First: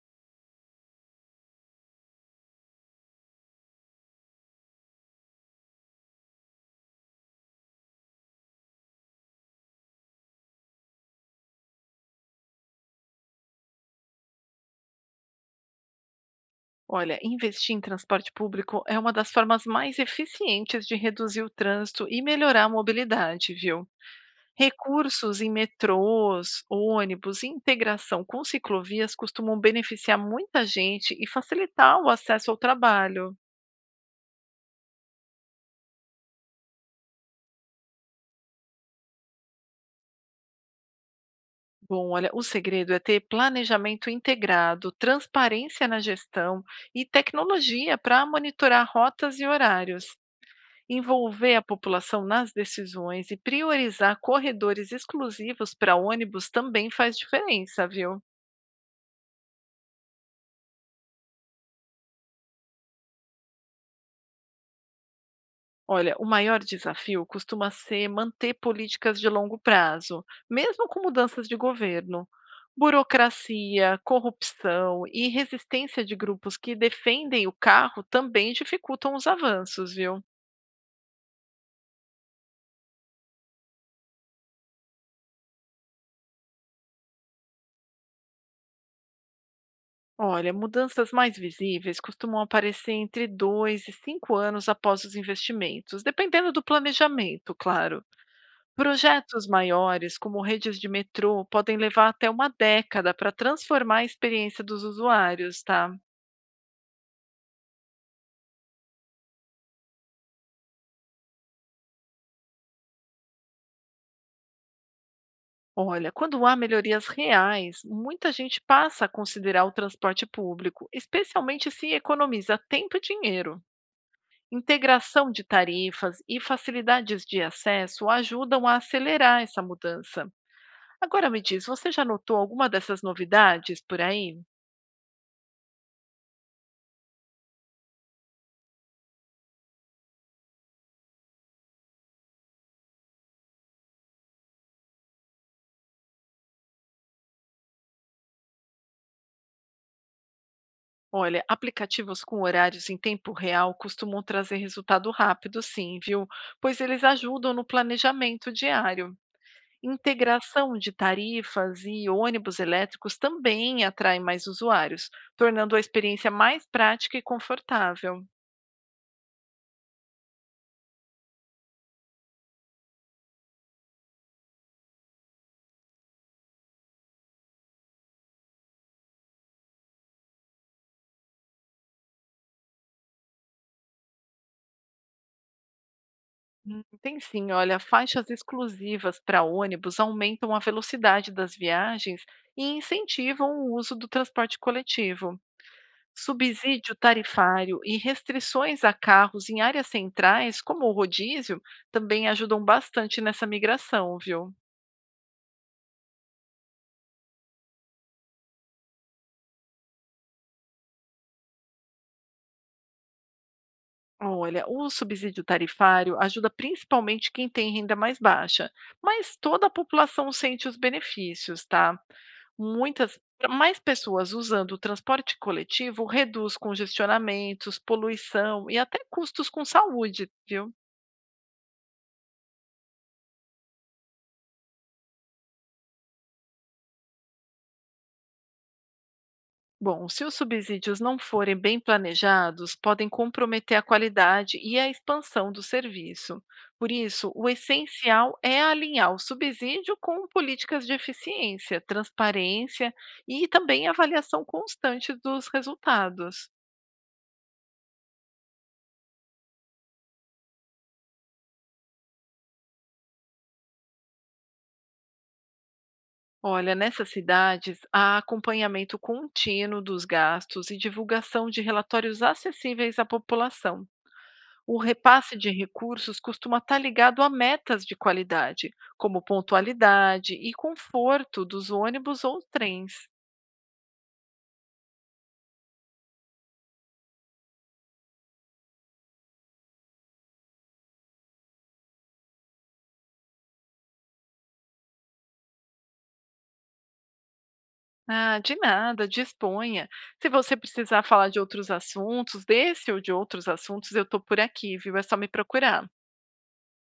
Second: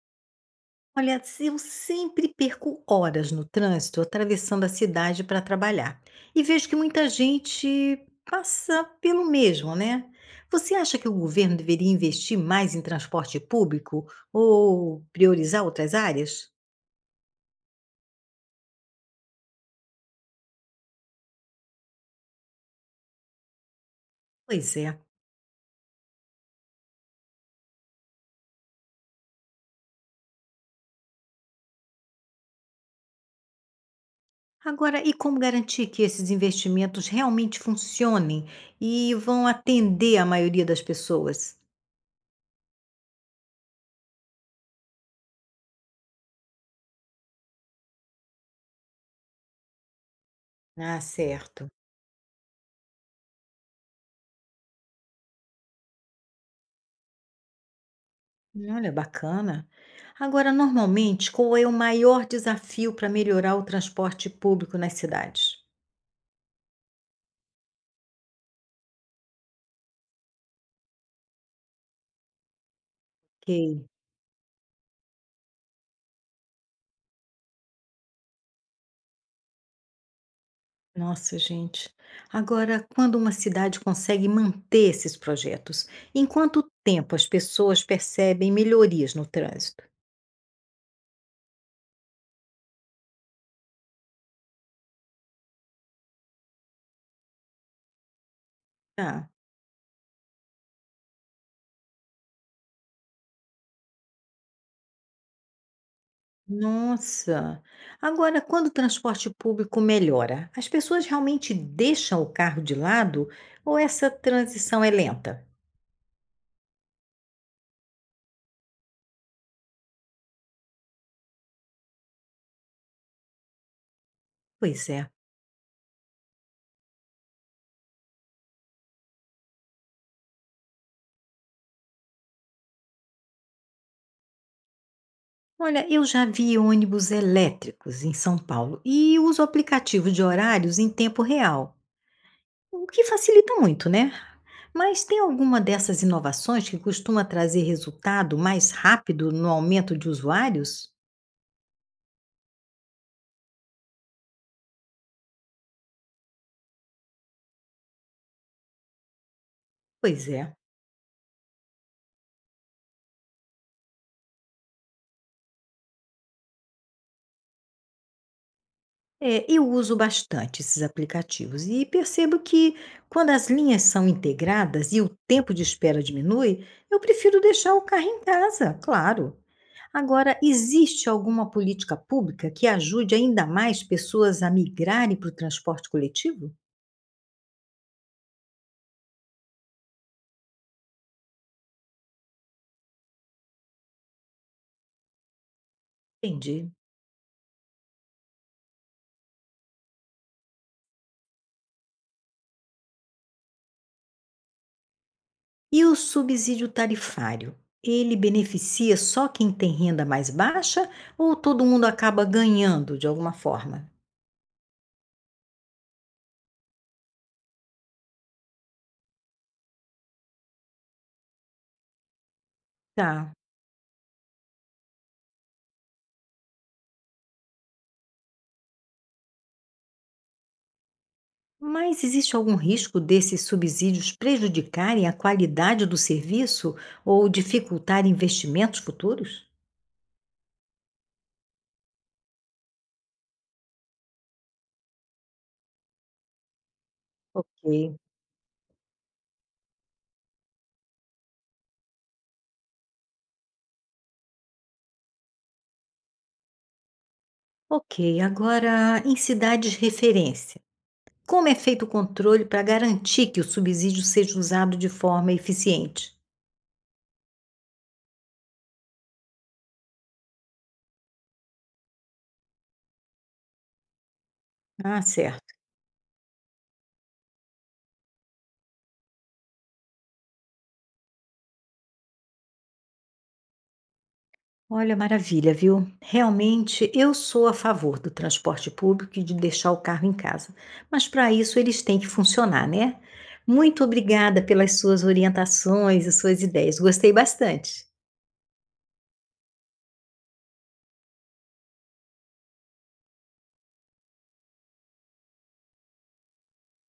Olha, se eu sempre perco horas no trânsito atravessando a cidade para trabalhar e vejo que muita gente passa pelo mesmo, né? Você acha que o governo deveria investir mais em transporte público ou priorizar outras áreas? Olha, investir em transporte público é uma das formas mais eficientes de reduzir o trânsito e melhorar a mobilidade, viu? Pois é. Recursos em metrôs, ônibus e integração com ciclovias costumam beneficiar muita gente e facilitar o acesso ao trabalho. Agora, e como garantir que esses investimentos realmente funcionem e vão atender a maioria das pessoas? Bom, olha, o segredo é ter planejamento integrado, transparência na gestão e tecnologia para monitorar rotas e horários. Ah, Envolver a certo. população nas decisões e priorizar corredores exclusivos para ônibus também faz diferença, viu? Olha, bacana. Agora, normalmente, qual é o maior desafio para melhorar o transporte público nas cidades? Olha, o maior desafio costuma ser manter políticas de longo prazo, mesmo com mudanças de governo. Ok. Burocracia, corrupção e resistência de grupos que defendem o carro também dificultam os avanços, viu? Nossa, gente. Agora, quando uma cidade consegue manter esses projetos, em quanto tempo as pessoas percebem melhorias no trânsito? Olha, mudanças mais visíveis costumam aparecer entre 2 e 5 anos após os investimentos, dependendo do planejamento, claro. Ah, Projetos maiores, como redes de metrô, podem levar até uma década para transformar a experiência dos usuários, tá? nossa. Agora, quando o transporte público melhora, as pessoas realmente deixam o carro de lado ou essa transição é lenta? Olha, quando há melhorias reais, muita gente passa a considerar o transporte público, especialmente se economiza tempo e dinheiro. Pois é. Integração de tarifas e facilidades de acesso ajudam a acelerar essa mudança. Agora me diz, você já notou alguma dessas novidades por aí? Olha, eu já vi ônibus elétricos em São Paulo e uso aplicativo de horários em tempo real, o que facilita muito, né? Mas tem alguma dessas inovações que costuma trazer resultado mais rápido no aumento de usuários? Olha, aplicativos com horários em tempo real costumam trazer resultado rápido, sim, viu? Pois eles ajudam no planejamento diário. Pois é. Integração de tarifas e ônibus elétricos também atrai mais usuários, tornando a experiência mais prática e confortável. É, eu uso bastante esses aplicativos e percebo que quando as linhas são integradas e o tempo de espera diminui, eu prefiro deixar o carro em casa, claro. Agora, existe alguma política pública que ajude ainda mais pessoas a migrarem para o transporte coletivo? Tem sim, olha, faixas exclusivas para ônibus aumentam a velocidade das viagens e incentivam o uso do transporte coletivo. Entendi. Subsídio tarifário e restrições a carros em áreas centrais, como o rodízio, também ajudam bastante nessa migração, viu? E o subsídio tarifário? Ele beneficia só quem tem renda mais baixa ou todo mundo acaba ganhando de alguma forma? Olha, o subsídio tarifário ajuda principalmente quem tem renda mais baixa, mas toda a população sente os benefícios, tá? Muitas Tá. mais pessoas usando o transporte coletivo reduz congestionamentos, poluição e até custos com saúde, viu? Mas existe algum risco desses subsídios prejudicarem a qualidade do serviço ou dificultarem investimentos futuros? Bom, se os subsídios não forem bem planejados, podem comprometer a qualidade e a expansão do serviço. Por isso, o Ok. essencial é alinhar o subsídio com políticas de eficiência, transparência e também avaliação constante dos resultados. Ok, agora em cidades referência. Como é feito o controle para garantir que o subsídio seja usado de forma eficiente? Olha, nessas cidades, há acompanhamento contínuo dos gastos e divulgação de relatórios acessíveis à população. O Ah, repasse de certo. recursos costuma estar ligado a metas de qualidade, como pontualidade e conforto dos ônibus ou trens. Olha, maravilha, viu? Realmente, eu sou a favor do transporte público e de deixar o carro em casa, mas para isso eles têm que funcionar, né? Muito obrigada pelas suas orientações e suas ideias, gostei bastante. Ah, de nada, disponha. Se você precisar falar de outros assuntos, desse ou de outros assuntos, eu estou por aqui, viu? É só me procurar.